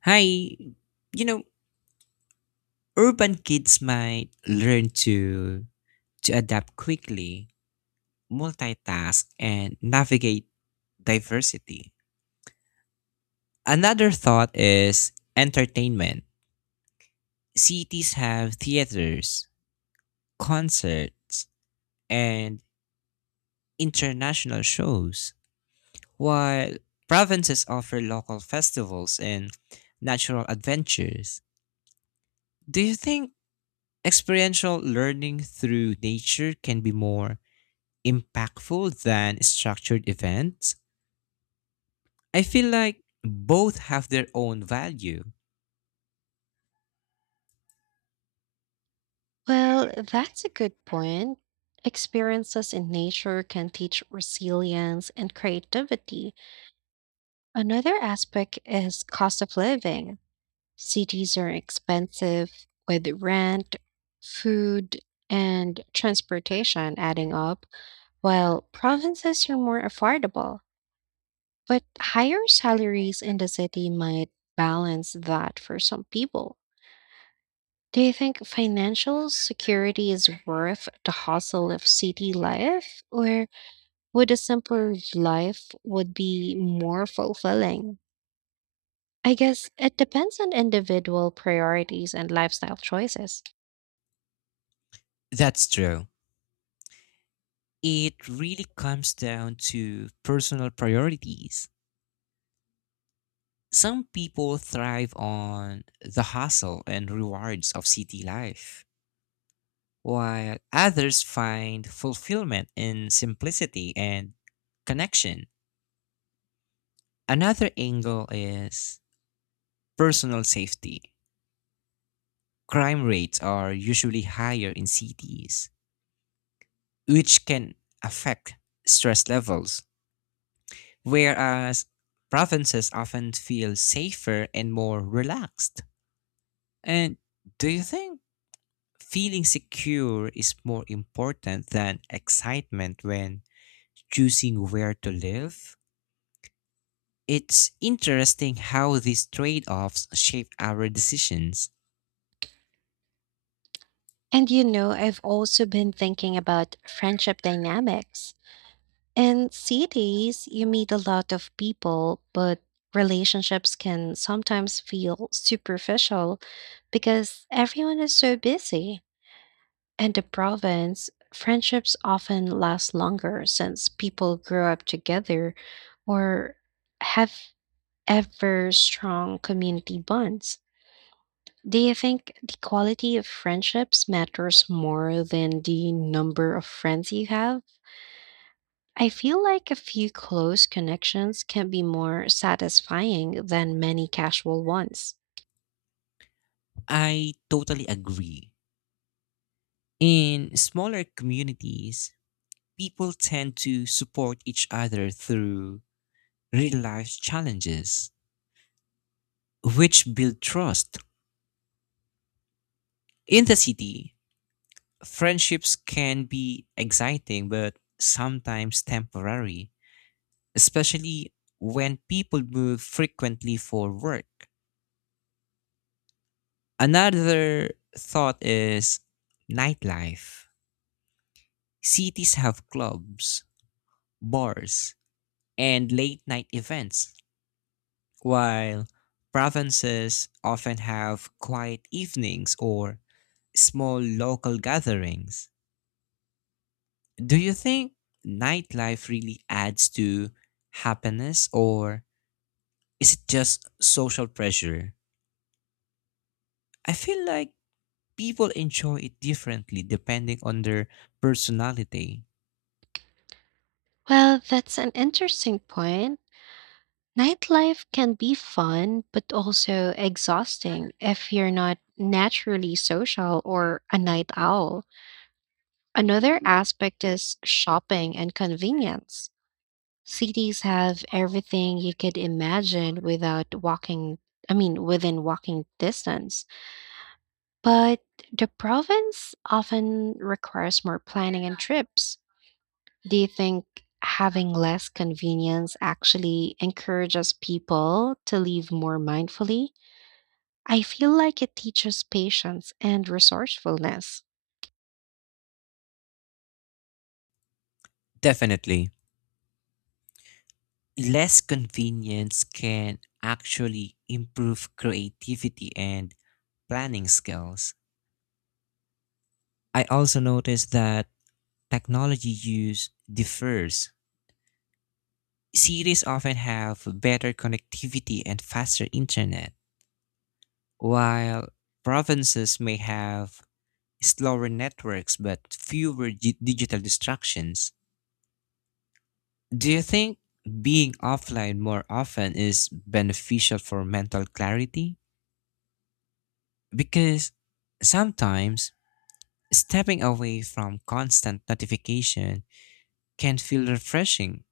Hi, urban kids might learn to adapt quickly, multitask and navigate diversity. Another thought is entertainment. Cities have theaters, concerts, and international shows, while provinces offer local festivals and natural adventures. Do you think experiential learning through nature can be more impactful than structured events? I feel like both have their own value. Well, that's a good point. Experiences in nature can teach resilience and creativity. Another aspect is cost of living. Cities are expensive with rent, food, and transportation adding up, while provinces are more affordable. But higher salaries in the city might balance that for some people. Do you think financial security is worth the hustle of city life, or would a simpler life would be more fulfilling? I guess it depends on individual priorities and lifestyle choices. That's true. It really comes down to personal priorities. Some people thrive on the hustle and rewards of city life, while others find fulfillment in simplicity and connection. Another angle is personal safety. Crime rates are usually higher in cities, which can affect stress levels, whereas provinces often feel safer and more relaxed. And do you think feeling secure is more important than excitement when choosing where to live? It's interesting how these trade offs shape our decisions. And you know, I've also been thinking about friendship dynamics. In cities, you meet a lot of people, but relationships can sometimes feel superficial because everyone is so busy. In the province, friendships often last longer since people grow up together or have ever strong community bonds. Do you think the quality of friendships matters more than the number of friends you have? I feel like a few close connections can be more satisfying than many casual ones. I totally agree. In smaller communities, people tend to support each other through real life challenges, which build trust. In the city, friendships can be exciting but sometimes temporary, especially when people move frequently for work. Another thought is nightlife. Cities have clubs, bars, and late night events, while provinces often have quiet evenings or small local gatherings. Do you think nightlife really adds to happiness, or is it just social pressure? I feel like people enjoy it differently depending on their personality. Well, that's an interesting point. Nightlife can be fun, but also exhausting if you're not naturally social or a night owl. Another aspect is shopping and convenience. Cities have everything you could imagine without walking, I mean, within walking distance. But the province often requires more planning and trips. Do you think having less convenience actually encourages people to live more mindfully? I feel like it teaches patience and resourcefulness. Definitely. Less convenience can actually improve creativity and planning skills. I also noticed that technology use differs. Cities often have better connectivity and faster internet, while provinces may have slower networks but fewer digital distractions. Do you think being offline more often is beneficial for mental clarity? Because sometimes stepping away from constant notification can feel refreshing.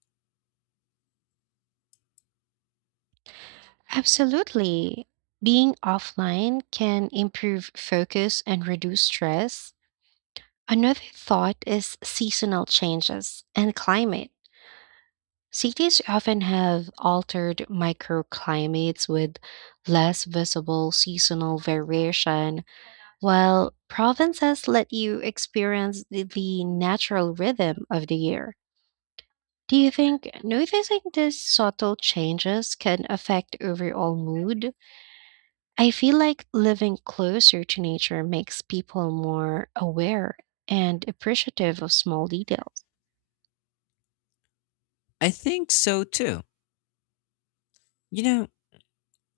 Absolutely. Being offline can improve focus and reduce stress. Another thought is seasonal changes and climate. Cities often have altered microclimates with less visible seasonal variation, while provinces let you experience the natural rhythm of the year. Do you think noticing these subtle changes can affect overall mood? I feel like living closer to nature makes people more aware and appreciative of small details. I think so too. You know,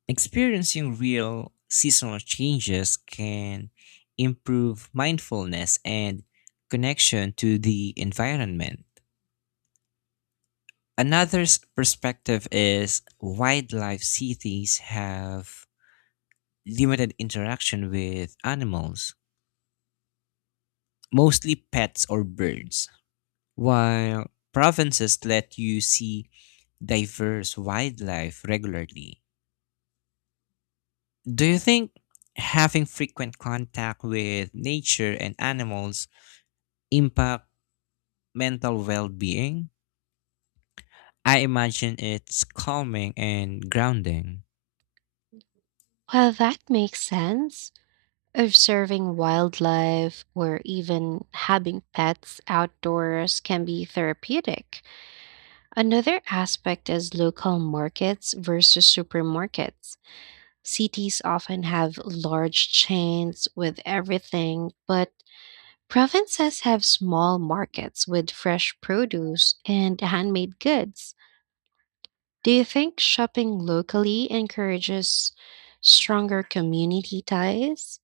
Experiencing real seasonal changes can improve mindfulness and connection to the environment. Another perspective is wildlife. Cities have limited interaction with animals, mostly pets or birds, while provinces let you see diverse wildlife regularly. Do you think having frequent contact with nature and animals impact mental well-being? I imagine it's calming and grounding. Well, that makes sense. Observing wildlife or even having pets outdoors can be therapeutic. Another aspect is local markets versus supermarkets. Cities often have large chains with everything, but provinces have small markets with fresh produce and handmade goods. Do you think shopping locally encourages stronger community ties?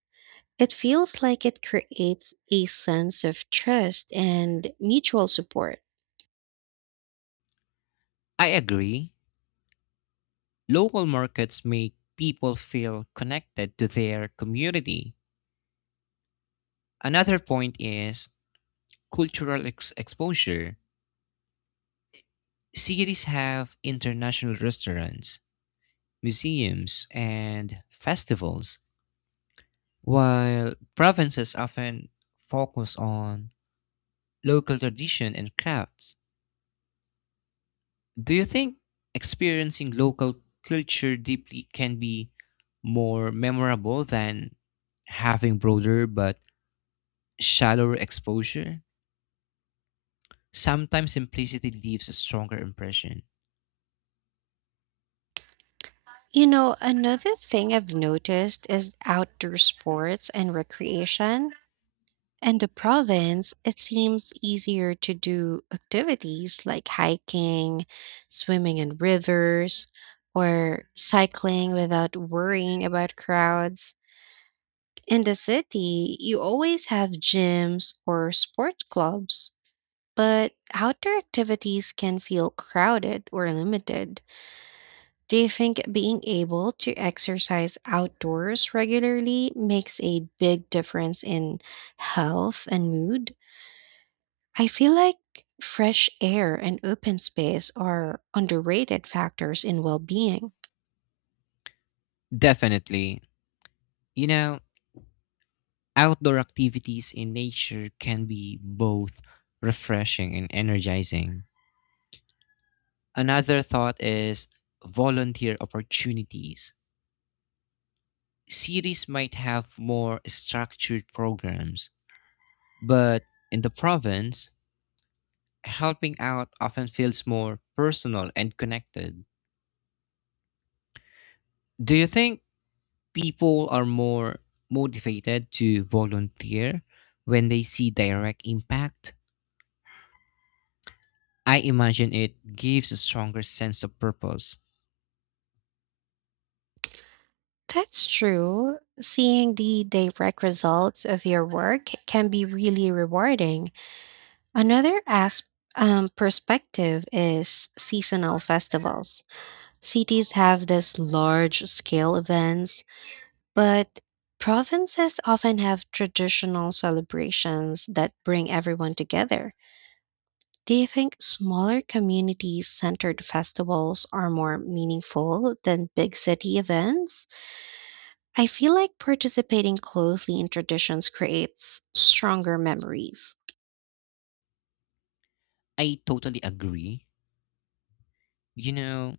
It feels like it creates a sense of trust and mutual support. I agree. Local markets make people feel connected to their community. Another point is cultural exposure. Cities have international restaurants, museums, and festivals, while provinces often focus on local tradition and crafts. Do you think experiencing local culture deeply can be more memorable than having broader but shallower exposure? Sometimes simplicity leaves a stronger impression. You know, another thing I've noticed is outdoor sports and recreation. In the province, it seems easier to do activities like hiking, swimming in rivers, or cycling without worrying about crowds. In the city, you always have gyms or sport clubs, but outdoor activities can feel crowded or limited. Do you think being able to exercise outdoors regularly makes a big difference in health and mood? I feel like fresh air and open space are underrated factors in well being. Definitely. You know, outdoor activities in nature can be both refreshing and energizing. Another thought is volunteer opportunities. Cities might have more structured programs, but in the province, helping out often feels more personal and connected. Do you think people are more motivated to volunteer when they see direct impact? I imagine it gives a stronger sense of purpose. That's true. Seeing the direct results of your work can be really rewarding. Another aspect perspective is seasonal festivals. Cities have these large scale events, but provinces often have traditional celebrations that bring everyone together. Do you think smaller community centered festivals are more meaningful than big city events? I feel like participating closely in traditions creates stronger memories. I totally agree. You know,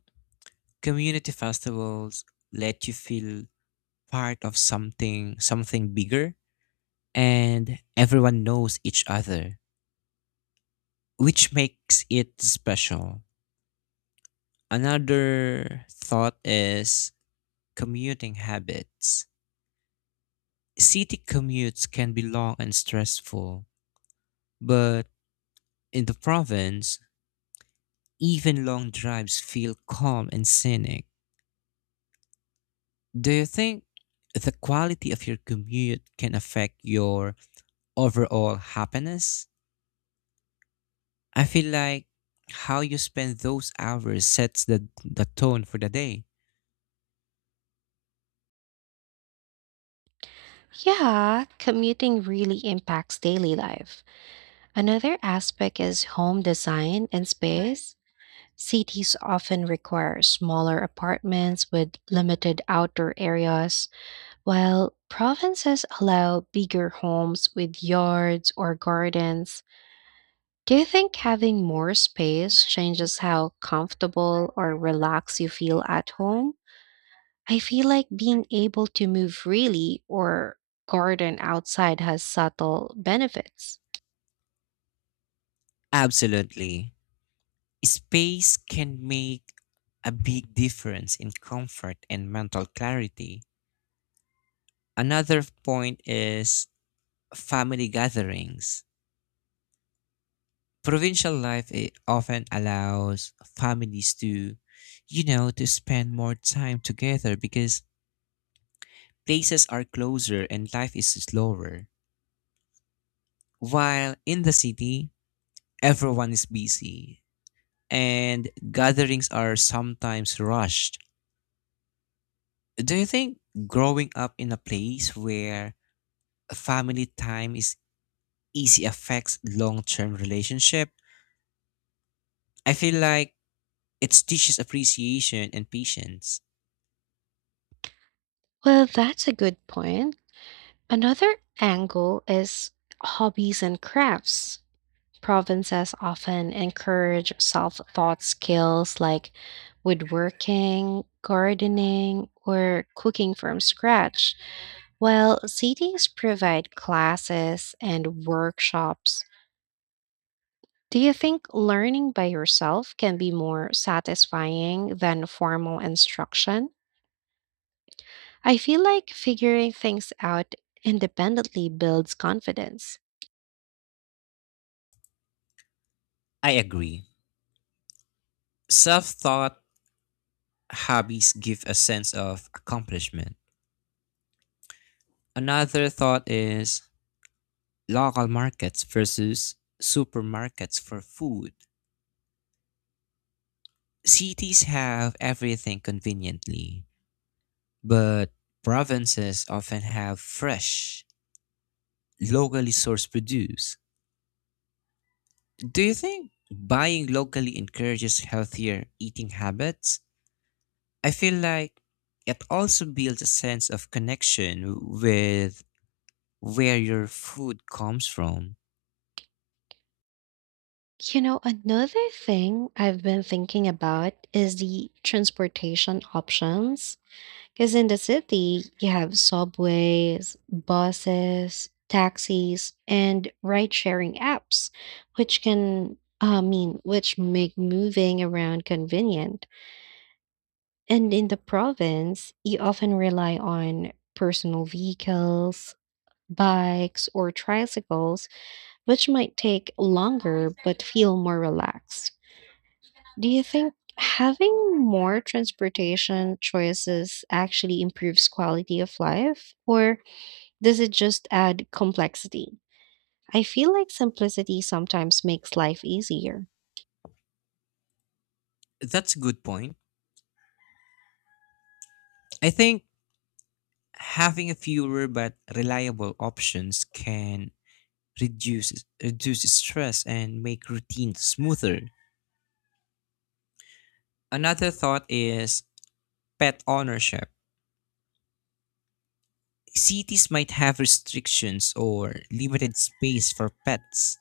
community festivals let you feel part of something bigger, and everyone knows each other, which makes it special. Another thought is commuting habits. City commutes can be long and stressful, but in the province, even long drives feel calm and scenic. Do you think the quality of your commute can affect your overall happiness? I feel like how you spend those hours sets the tone for the day. Yeah, commuting really impacts daily life. Another aspect is home design and space. Cities often require smaller apartments with limited outdoor areas, while provinces allow bigger homes with yards or gardens. Do you think having more space changes how comfortable or relaxed you feel at home? I feel like being able to move freely or garden outside has subtle benefits. Absolutely. Space can make a big difference in comfort and mental clarity. Another point is family gatherings. Provincial life it often allows families to, to spend more time together because places are closer and life is slower. While in the city, everyone is busy and gatherings are sometimes rushed. Do you think growing up in a place where family time is easy affects long-term relationship? I feel like it teaches appreciation and patience. Well, that's a good point. Another angle is hobbies and crafts. Provinces often encourage self taught skills like woodworking, gardening, or cooking from scratch, while cities provide classes and workshops. Do you think learning by yourself can be more satisfying than formal instruction? I feel like figuring things out independently builds confidence. I agree. Self thought hobbies give a sense of accomplishment. Another thought is local markets versus supermarkets for food. Cities have everything conveniently, but provinces often have fresh, locally sourced produce. Do you think buying locally encourages healthier eating habits? I feel like it also builds a sense of connection with where your food comes from. You know, another thing I've been thinking about is the transportation options. Because in the city, you have subways, buses, taxis, and ride sharing apps, I mean, which make moving around convenient. And in the province, you often rely on personal vehicles, bikes, or tricycles, which might take longer but feel more relaxed. Do you think having more transportation choices actually improves quality of life, or does it just add complexity? I feel like simplicity sometimes makes life easier. That's a good point. I think having a fewer but reliable options can reduce reduce stress and make routines smoother. Another thought is pet ownership. Cities might have restrictions or limited space for pets,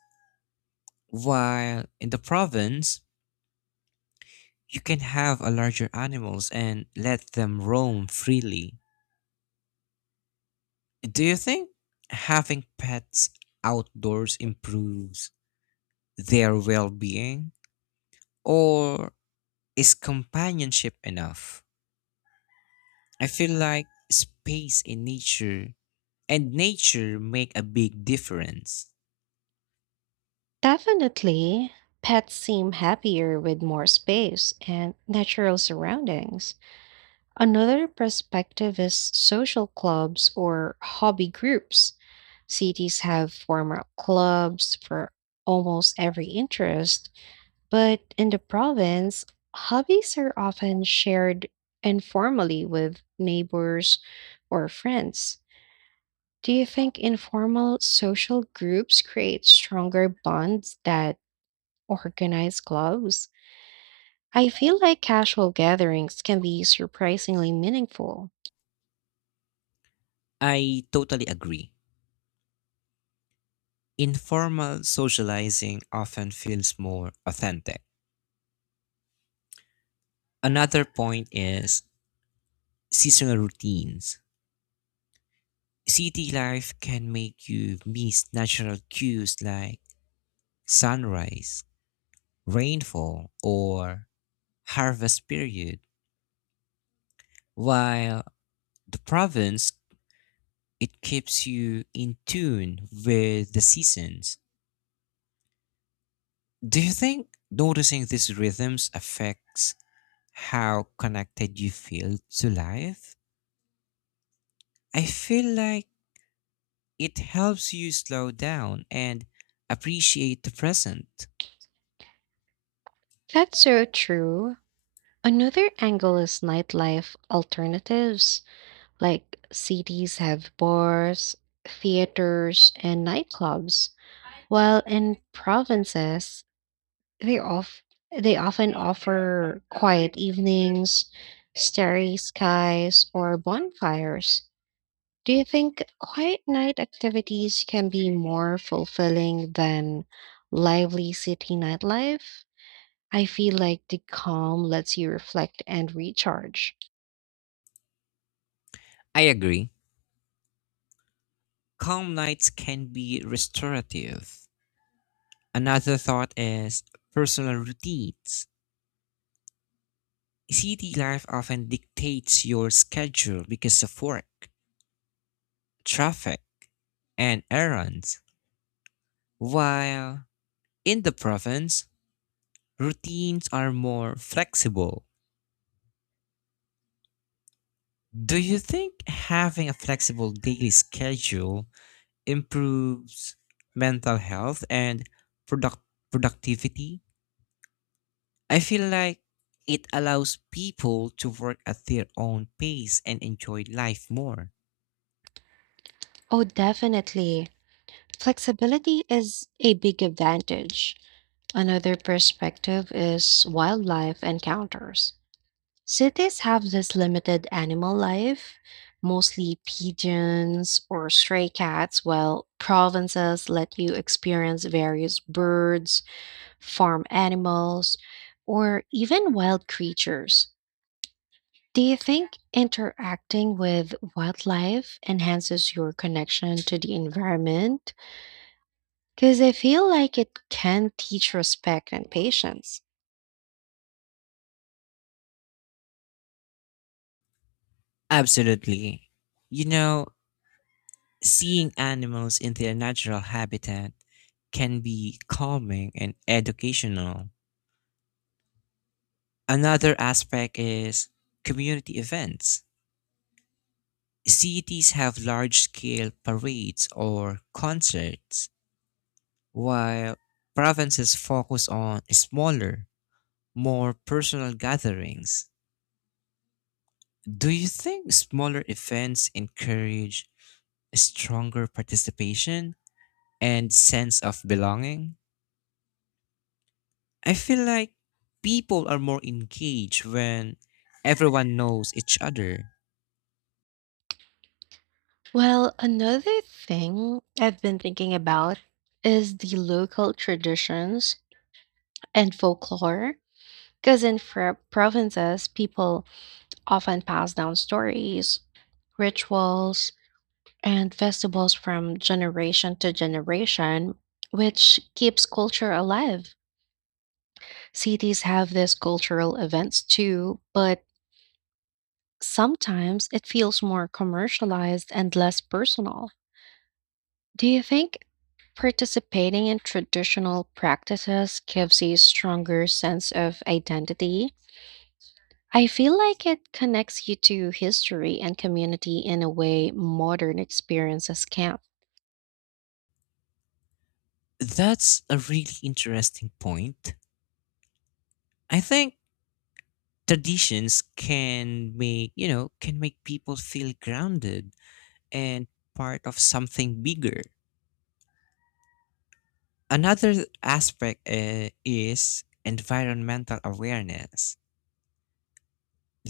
while in the province, you can have a larger animals and let them roam freely. Do you think having pets outdoors improves their well-being? Or is companionship enough? I feel like space in nature and nature make a big difference. Definitely, pets seem happier with more space and natural surroundings. Another perspective is social clubs or hobby groups. Cities have formal clubs for almost every interest, but in the province, hobbies are often shared informally with neighbors or friends. Do you think informal social groups create stronger bonds than organized clubs? I feel like casual gatherings can be surprisingly meaningful. I totally agree. Informal socializing often feels more authentic. Another point is seasonal routines. City life can make you miss natural cues like sunrise, rainfall, or harvest period, while the province it keeps you in tune with the seasons. Do you think noticing these rhythms affects how connected you feel to life? I feel like it helps you slow down and appreciate the present. That's so true. Another angle is nightlife alternatives, like cities have bars, theaters, and nightclubs, while in provinces, they off they often offer quiet evenings, starry skies, or bonfires. Do you think quiet night activities can be more fulfilling than lively city nightlife? I feel like the calm lets you reflect and recharge. I agree. Calm nights can be restorative. Another thought is personal routines. City life often dictates your schedule because of work, traffic, and errands, while in the province, routines are more flexible. Do you think having a flexible daily schedule improves mental health and product- productivity? I feel like it allows people to work at their own pace and enjoy life more. Oh, definitely. Flexibility is a big advantage. Another perspective is wildlife encounters. Cities have this limited animal life, mostly pigeons or stray cats, while provinces let you experience various birds, farm animals, or even wild creatures. Do you think interacting with wildlife enhances your connection to the environment? Because I feel like it can teach respect and patience. Absolutely. You know, seeing animals in their natural habitat can be calming and educational. Another aspect is community events. Cities have large scale parades or concerts, while provinces focus on smaller, more personal gatherings. Do you think smaller events encourage stronger participation and sense of belonging? I feel like people are more engaged when everyone knows each other. Well, another thing I've been thinking about is the local traditions and folklore. Because provinces, people often pass down stories, rituals, and festivals from generation to generation, which keeps culture alive. Cities have these cultural events too, but sometimes it feels more commercialized and less personal. Do you think participating in traditional practices gives a stronger sense of identity? I feel like it connects you to history and community in a way modern experiences can't. That's a really interesting point. I think traditions can make, can make people feel grounded and part of something bigger. Another aspect is environmental awareness.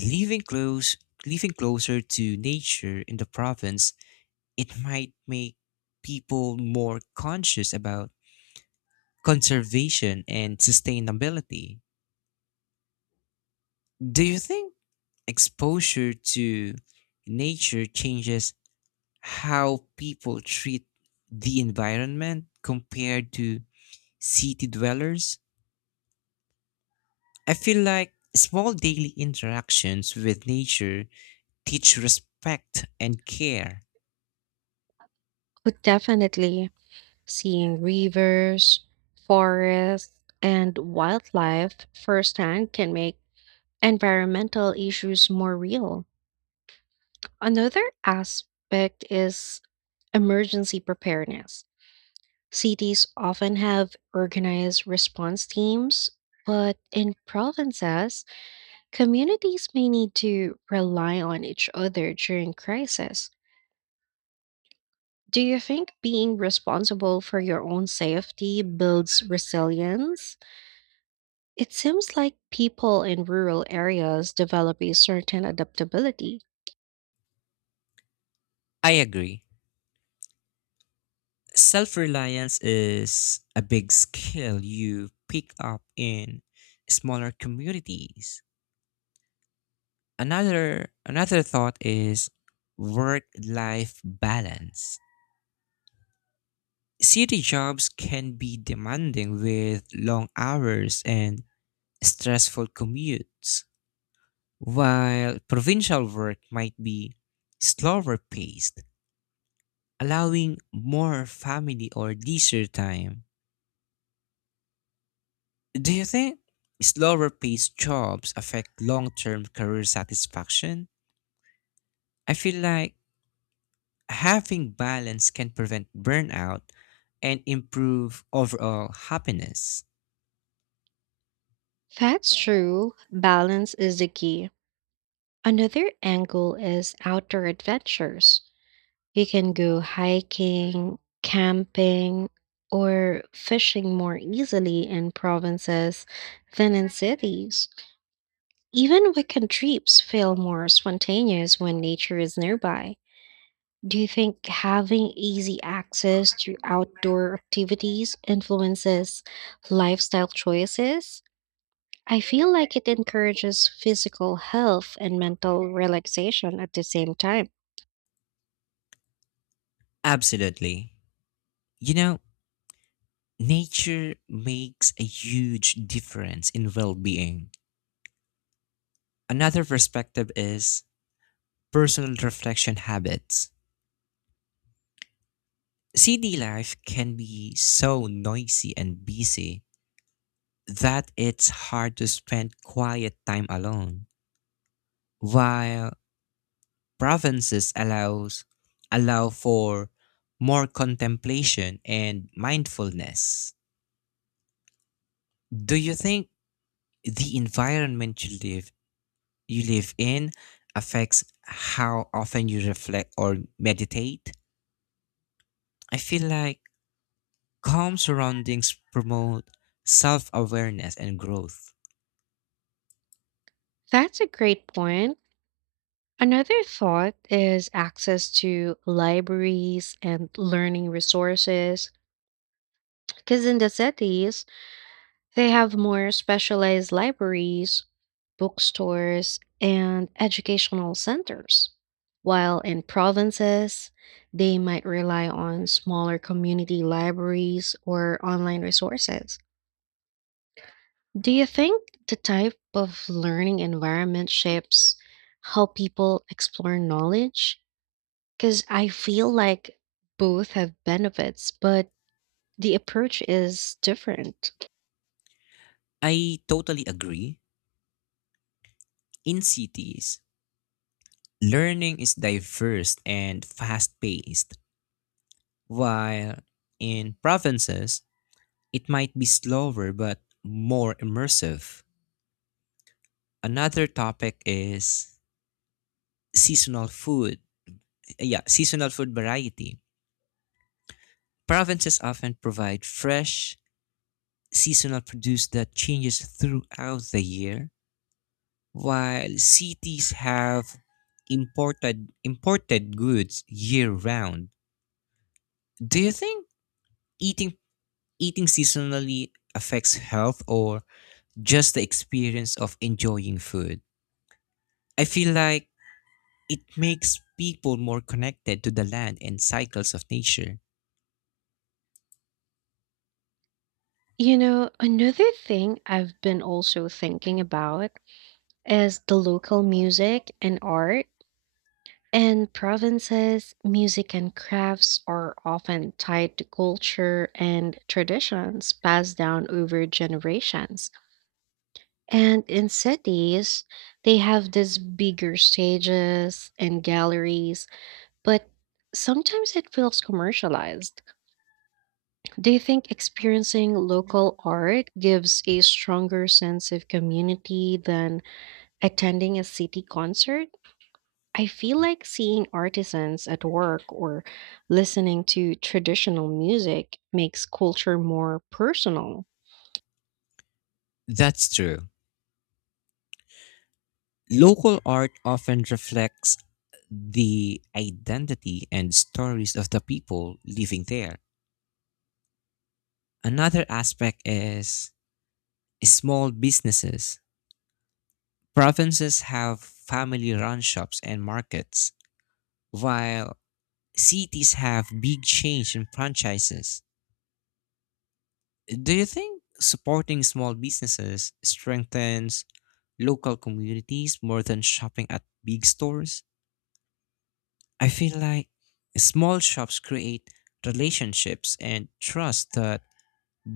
Living close, living closer to nature in the province, it might make people more conscious about conservation and sustainability. Do you think exposure to nature changes how people treat the environment compared to city dwellers? I feel like small daily interactions with nature teach respect and care. But definitely, seeing rivers, forests, and wildlife firsthand can make environmental issues more real. Another aspect is emergency preparedness. Cities often have organized response teams, but in provinces, communities may need to rely on each other during crisis. Do you think being responsible for your own safety builds resilience? It seems like people in rural areas develop a certain adaptability. I agree. Self reliance is a big skill you pick up in smaller communities. Another thought is work life balance. City jobs can be demanding with long hours and stressful commutes, while provincial work might be slower paced, allowing more family or leisure time. Do you think slower paced jobs affect long term career satisfaction? I feel like having balance can prevent burnout and improve overall happiness. That's true. Balance is the key. Another angle is outdoor adventures. You can go hiking, camping, or fishing more easily in provinces than in cities. Even weekend trips feel more spontaneous when nature is nearby. Do you think having easy access to outdoor activities influences lifestyle choices? I feel like it encourages physical health and mental relaxation at the same time. Absolutely. You know, nature makes a huge difference in well being. Another perspective is personal reflection habits. City life can be so noisy and busy that it's hard to spend quiet time alone, while provinces allows allow for more contemplation and mindfulness. Do you think the environment you live in affects how often you reflect or meditate? I feel like calm surroundings promote self-awareness and growth. That's a great point. Another thought is access to libraries and learning resources. Because in the cities, they have more specialized libraries, bookstores, and educational centers. While in provinces, they might rely on smaller community libraries or online resources. Do you think the type of learning environment shapes how people explore knowledge? Because I feel like both have benefits, but the approach is different. I totally agree. In cities, learning is diverse and fast paced, while in provinces, it might be slower but more immersive. Another topic is seasonal food. Yeah, seasonal food variety. Provinces often provide fresh, seasonal produce that changes throughout the year, while cities have imported goods year round. Do you think eating eating seasonally affects health or just the experience of enjoying food? I feel like it makes people more connected to the land and cycles of nature. You know, another thing I've been also thinking about is the local music and art. In provinces, music and crafts are often tied to culture and traditions passed down over generations. And in cities, they have these bigger stages and galleries, but sometimes it feels commercialized. Do you think experiencing local art gives a stronger sense of community than attending a city concert? I feel like seeing artisans at work or listening to traditional music makes culture more personal. That's true. Local art often reflects the identity and stories of the people living there. Another aspect is small businesses. Provinces have family run shops and markets, while cities have big change in franchises. Do you think supporting small businesses strengthens local communities more than shopping at big stores? I feel like small shops create relationships and trust that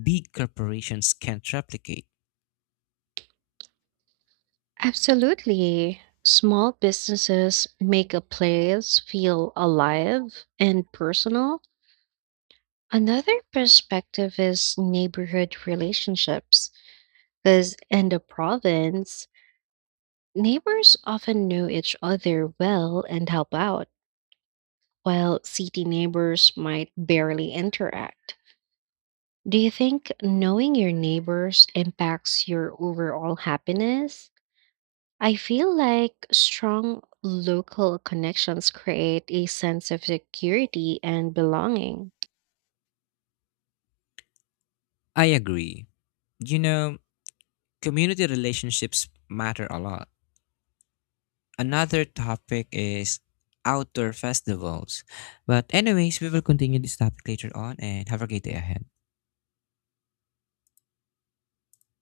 big corporations can't replicate. Absolutely. Small businesses make a place feel alive and personal. Another perspective is neighborhood relationships, because in the province, neighbors often know each other well and help out, while city neighbors might barely interact. Do you think knowing your neighbors impacts your overall happiness? I feel like strong local connections create a sense of security and belonging. I agree. You know, community relationships matter a lot. Another topic is outdoor festivals. But anyways, we will continue this topic later on and have a great day ahead.